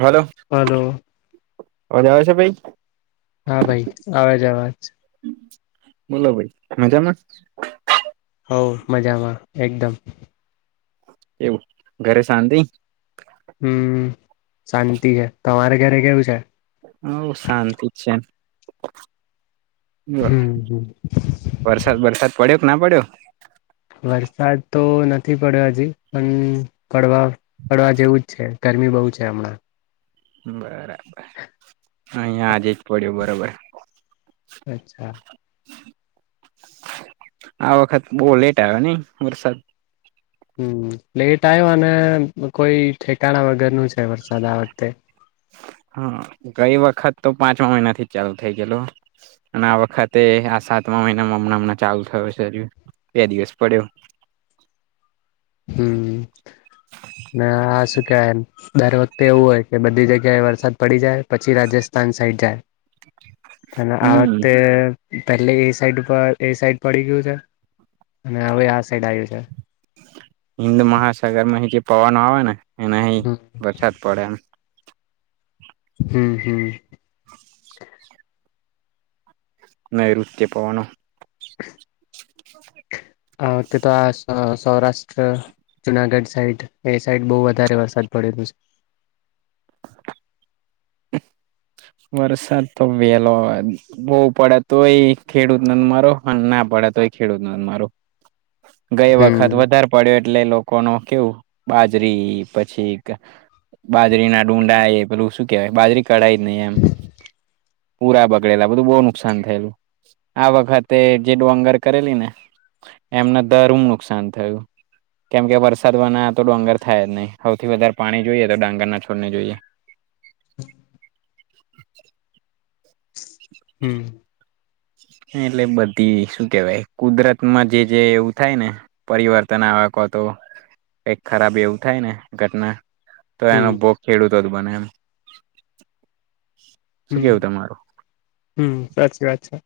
Hello hello અજ આવે છે ભાઈ હા ભાઈ આવેજવાજ બોલો ભાઈ મજામાં હો મજામાં એકદમ. એવું ઘરે સાંધી. હમ શાંતિ છે તમારે ઘરે કેવું છે. બ શાંતિ જ છે બ. હમ હમ વરસાદ વરસાદ પડ્યો કે ના પડ્યો. વરસાદ તો નથી પડ્યો હજી પણ પડવા. હડવા જેવું જ છે ગરમી બહુ છે હમણાં. બરાબર અહિયાં આજે જ પડ્યો બરોબર. અચ્છા. આ વખત બહ લેટ આવ નને વરસાદ. હમ લેટ આવ્યો અને કોઈ ઠેકાણા વગર નું છે વરસાદ આ વખતે. હા ગઈ વખત તો પાંચમા મહિના થી જ ચાલુ થઈ ગયેલ. અને આ વખતે આ સાતમા મહિનામાં હમણાં હમણાં ચાલુ થયો છે બે દિવસ પડ્યો. હમ આ શું કમ દરે વખતે એવું હોય. કે બધી જગ્યાએ વરસાદ પડી જાય પછી રાજસ્થાન સાઈડ જાય. ત આ હમ વખતે. પહેલે એ સાઈડ ઉપર એ સાઈડ પડી ગયું છે અને હવે આ સાઈડ આવ્યું છે. હિન્દ મહાસાગર માં અ જે પવનો આવે ને એના અ હમ વરસાદ પડે. હમ હમ. નઋચ્ય પોણ ત તો આ સ સૌરાષ્ટ્ર. જુનાગઢ સાઈડ એ સાઈડ બહુ વધારે વરસાદ પડેલ છે. વરસાદ તો વેલો. બહવ પડ તોય ખેડૂત ન મારો અને ના પડે તોય ખેડૂત ન મારો. ગઈ હમ વખત વધારે પડ્યો એટલે લોકો ન કેવું બાજરી પછી. બાજરી ના ડુંડા એ પેલું શું કેહેવાય બાજરી કઢાય નહી એમ. પૂરા બગડેલા બધું બહુ નુકસાન થયેું. આ વખતે જે ડોગર કરેલી ને એમના દર હ નુકસાન થયું. કેમ કે વરસાદવાના તો ડોંગર થાય જ નહીં સૌથી વધારે પાણી જોઈએ તો ડાંગર ના છોડને જોઈએ. હમ. એટલે બધી શું કેવાય કુદરત માં જે જે એવું થાય ને. પરિવર્તન આવેકો તો કઈ ખરાબ એવું થાય ને ઘટના. તો એનો હમ ભોગ ખેડૂતો જ બને એમ શું હમ કેવું તમારું. હમ સાચી વાત છે.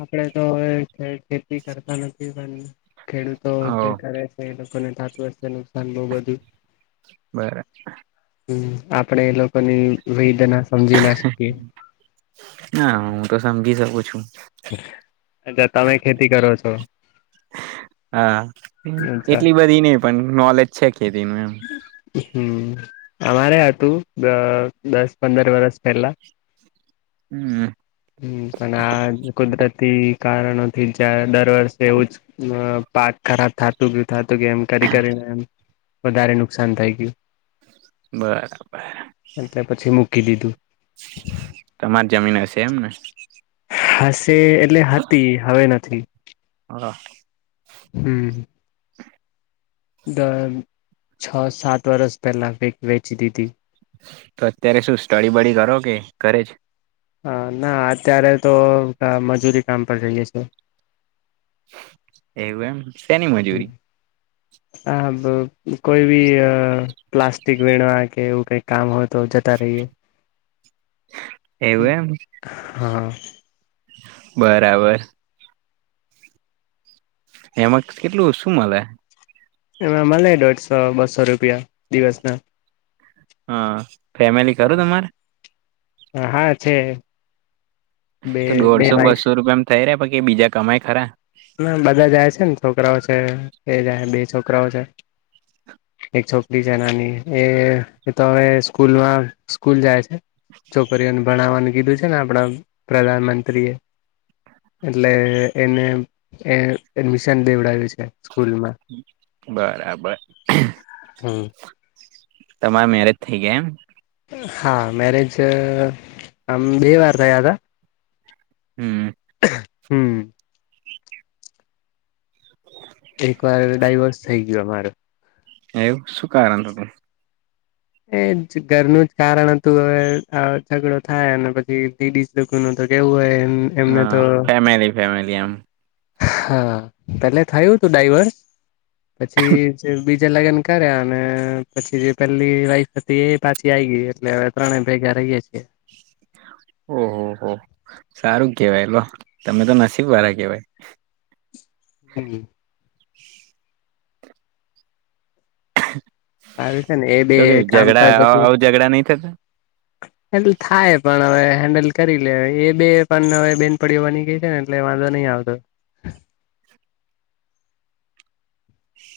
આપડે તો ખેતી કરતા નથી પણ ખેડૂતો હ જે કરે છે. એ લોકોને તાત વતા નુકસાન બહુ બધું. બરા. હમ આપણેે એ લોકોની વેદના સમજી ના શકીએ. ના હું તો સમજીજી શકું છું. અચછા તમે ખેતી કરો છો. હા અચ્છા એટલી બધી નહ પણ નોલેજ છે ખેતી ન એમ. હમ અમારે હતું દસ પંદર વરષ પહેલા. હમ. હમ પણ આ કુદરતી કારણો થી જંર. દર વર્ષે એવું જ પાક ખરાબ થતું ગયું થતું કે એમ કરી કરીને એમ. વધારે નુકસાન થઈ ગયું. બરા બર. એટલે પછી મૂકી દીધું. તમારી જમીન હશે એમ ને? હશે. એટલે હતી. હવે નથી. [inaudible] હમ! છો સાત વરસ પહેલાં વેચ દીધદી. તો અત્યારે શું સ્ટડી બડી કરો કે, ઘરે જ? હા! ના અત્યારે તો મજૂરી કામ પર જઈએ છે. એવું એમ. શેની મજૂરી? હા! કોઈ બી પ્લાસ્ટિક વેણવા કે એવું કઈક. કામ હોય તો જતા રહીએ. એવું એમ? હા! બરાબર. એમાં, કેટલું શું મળે? એમાં મળે દોઢસો, બસો રૂપિયા દિવસ ના. હા! ફેમિલી ખરું હા તમારે? હા છે. બે તો બે દોઢસો વાઈફ બસો રૂપિયા એમ થઈ રહ્યા. એ બીજા કમાય ખરા? ના બધા જાય છે ને. છોકરાઓ છે. એ જાય. બે છોકરાઓ છે. એક છોકરી છે નાની. એ તો હવે સ્કૂલમાં સ્કૂલ જાય છે. છોકરીઓ અને. ભણાવવાનું કીધું છે ને, આપણા પ્રધાનમંત્રી. એ એટલે એને એ એડમિશન દેવડાવ્યું છે સ્કૂલમાં. બરાબર. હમ! તમારા મેરેજ થઇ ગયા. એમ? હા! મેરેજ આમ બે વાર થયા હતા. હમ! હમ! એક વાર ડાઈવોર્સ થઈ ગયયો અમારો. એવું. શું કારણ હતો? એ જ ઘરનું જ કારણ હતું. હવે ઝઘડો થાય અને પીડીસી દુઃખ માં તો કેવું હોય એમ. એમને તો હા. ફેમલી ફેમલી આમ. હા! પેલે થયું હતું ડાઈવર્સ. પછી જે લગ્ન કર્યા. ને પછી જે પેલી વાઈફ હતી એ પાછી આ ગઈ. એટલે તણે ભેગા રહીએ છીએ. ઓહો હો. સારું કેહેવાય લો તમે તો નસીબ વાળા કેવાય. હમ! [inaudible] સારું છે ને એ બે તો કે કામ પર ઝઘડા, આવું ઝઘડા નહી થતા? એટલે થાય, પણ હવે હેન્ડલ કરી લે. એ બે પણ હવે બેન પડીઓ બની ગઈ છે ને. એટલે વાંધો નહીં આવતો.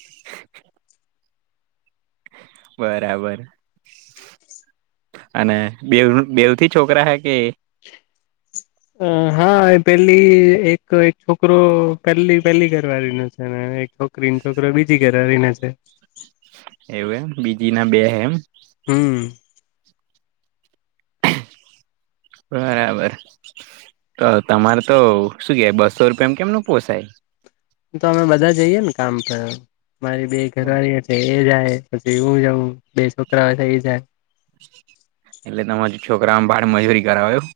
[inaudible] બરાબર. અને બે બેવથી છોકરા હા કે? અ હા. એ પેલી એક એક છોકરો પહેલી પહેલી ઘરવાળી છે ને એક છોક ક્રીમ છોક્ર બીજી ઘેરરીને છે. એવું એમ. બીજી ના બે એમ? હમ! બરાબર તો તમારે તો શું કેય બસો રૂપિયામા કેમનું પોસાય? તો અમે બધા જઈએ ને કામ પર મારી બે ઘરવાળી એ જાય પછી એવું જઉં બે છોકરા છે એ જાય એટલે તમારા છોકરાને બાળ મજૂરી કરાવો એમ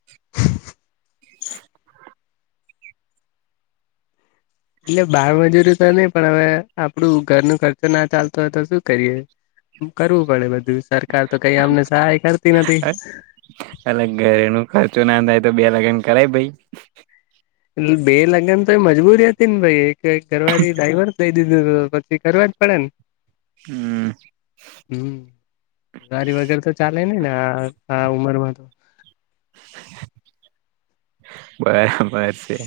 એટલે બાળમજૂરી તો નય પણ હવે આપડું ઘર ન ખર્ચો ના ચાલતો હોય તો શું કરીએ? કરવું પડે બધું સરકાર તો કઈ અમને સહાય કરતી નથી. અલ ઘરે ન ખર્ચો નાથાય તો બે લગન કરાય ભાઈ બે લગ્ન તો એ મજબૂરી હતી ને ભાઈ એક ઘરવાળી ડ્રાઈવર દઈ દીધું પછી કરવા જ પડે ને હમ હમ ગાડી વગર તો ચાલે નય ને આ ઉમરમાં તો બરાબર છે.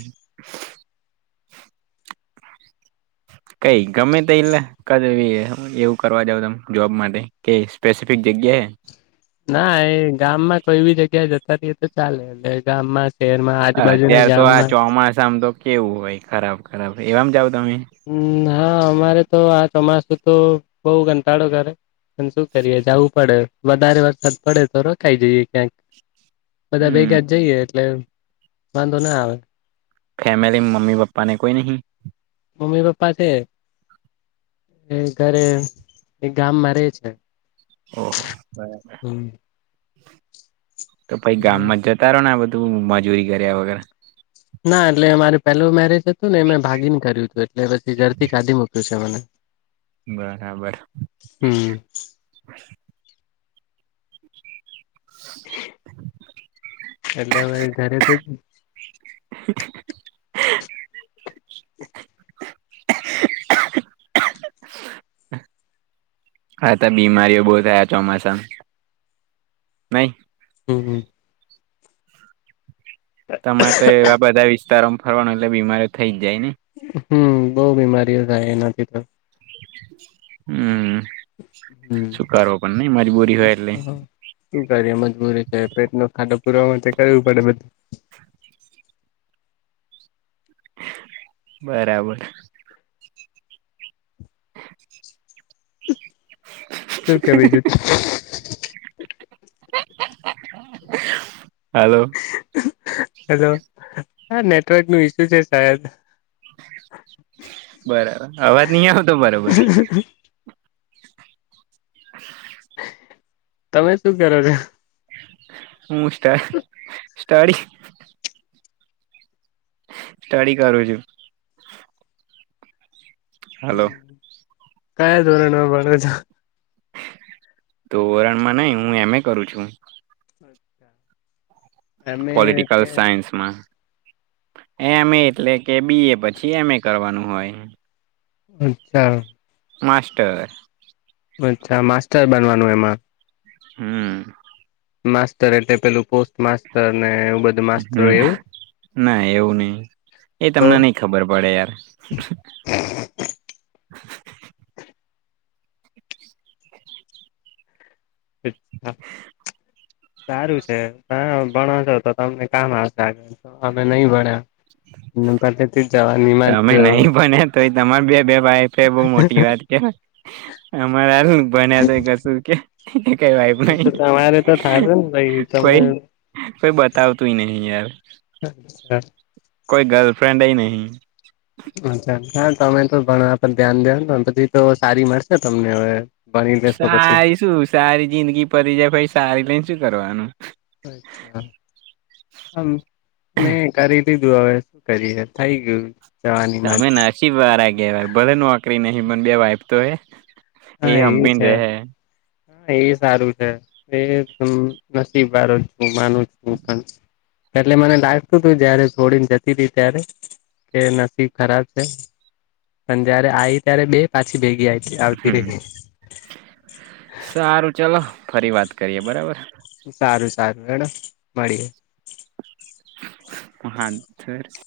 કઈ ગમે તય ઈલા કદ એવું કરવા દાવ તમે જોબ માટે કે સ્પેસિફિક જગ્યા એ ના એ ગામમાં કોઈ બી જગ્યા જતા રયે તો ચાલે એટલે ગામમાં શહેરમાં હ આજુબાજુના અત્યાર તો આ ગામમાં ચોમાસામ તો કેવું હોય ખરાબ ખરાબ એવામા જાવ તમે? હમ હા અમારે તો આ ચોમાસું તો બઉ ઘંટાડો કરે પણ શું કરીએ જવું પડે વધારે વરસાદ પડે તો રોકાય જઈએ ક્યાંક. બધા હમ ભેગાજ જઈએ એટલે વાંધો ના આવે. ફેમિલી મા મમ્મી પાપાને કોઈ નહીં? મમ્મી પપ્પા છે એ ઘરે એક ગામમાં રયે છે. ઓહ બરાબર હમ તો પછી ગામમાં જ તારો ને આ બધું મજૂરી કર્યા વગર ના એટલે મારે પેલું મેરેજ હતું ને એમે ભાગીન કર્યું હતું એટલે પછી ધરથી કાઢી મૂકી કશે મને બરાબર હમ હ [inaudible] એટલે હવે જ્યારે તો જ હ [unintelligible] હા તો બીમારીઓ બહુ થયા ચોમાસામાં નઈ હમ હમ તમારે તો એવા બધા વિસ્તારોમાં ફરવાનું એટલે બીમારી થઈ જાય નય હમ બઉ બીમારીઓ થાય એનાથી તો હમ હમ સુકારવો પણ નઈ મારી બોરી હોય એટલે હ શું કરીએ મજબૂરી છે પેટ નો ખાડો પુરવા માટે કરવું પડે બધું બરાબર [inaudible] શું કે બીજું તો હાલો હલો હા નેટવર્ક નું ઇસયુ છે સાયદ બરાબર અવાજ નહી આવતો બરાબર [inaudible] તમે શું કરો છો? હુ સ્ટડી સ્ટડી કરું છું. હલો હમ કયા ધોરણમાં ભણો છે? તો ધોરણમાં નઈ હું એમએ કરું છું. અચ્છા પોલિટિકલ સાયન્સ માં એમ એ એટલે કે બી એ પછી એમ એ કરવાનું હોય. અચ્છા. માસ્ટર, અચ્છા માસ્ટર બનવાનું એમાં હું. માસ્ટર એટલે પેલું પોસ્ટ માસ્ટર ને એવું બધું માસ્ટર હું એવું ના એવું નહીં એ તો તમને નહીં ખબર પડે યાર, અચ હા સારું છે, પણ ભણો છો, તો તમને કામ આવશે, આગળ અમે નહી ભણ્યા. એમ પણ. તમે નહીં ભણે તો એ તમાર બે બે ભઇફે બહ મોટી વાત કેવાય. અમારા ભન્યા તો કસૂર કે ને કઈયબુ જ તો નહીં તમારે તો થશે ને ભાઈ તમે કોઈ પઈ બતાવતુંય નહિ યાર, હા હા કોઈ ગર્લફ્રેન્ડ જ નહીં. અચ્છા હા તમે તો ભણવા પર ધ્યાન દયો પછી તો સારી મળશે તમને હવે ભણી લેશો પછી સારી શું સારી જિંદગી પરી જાય ભાઈ સારી લઈને શું કરવાનું, અચ્છા. અમ મેં કરી દીધું હવે શું કરીએ થઈ ગયું. જવાનીમાં તમે જ નસીબ વારા કેહેવાય ભલે નોકરી નહીં મને બે વાઈફ તો હે. એ હા હંપીને છે રેહે. હા એ સારું છે, એ નસીબ વા છું માનું છું. એટલે મને લાગતું તું જયારે થોડીને જતી હતી, ત્યારે કે નસીબ ખરાબ છે. પણ જયારે આઈ ત્યારે બે પાછી ભેગી આવતી હમ રહીતી. સારું ચલો ફરી વાત કરીએ બરાબર સારું સારું એે મળીએ. [unintelligible]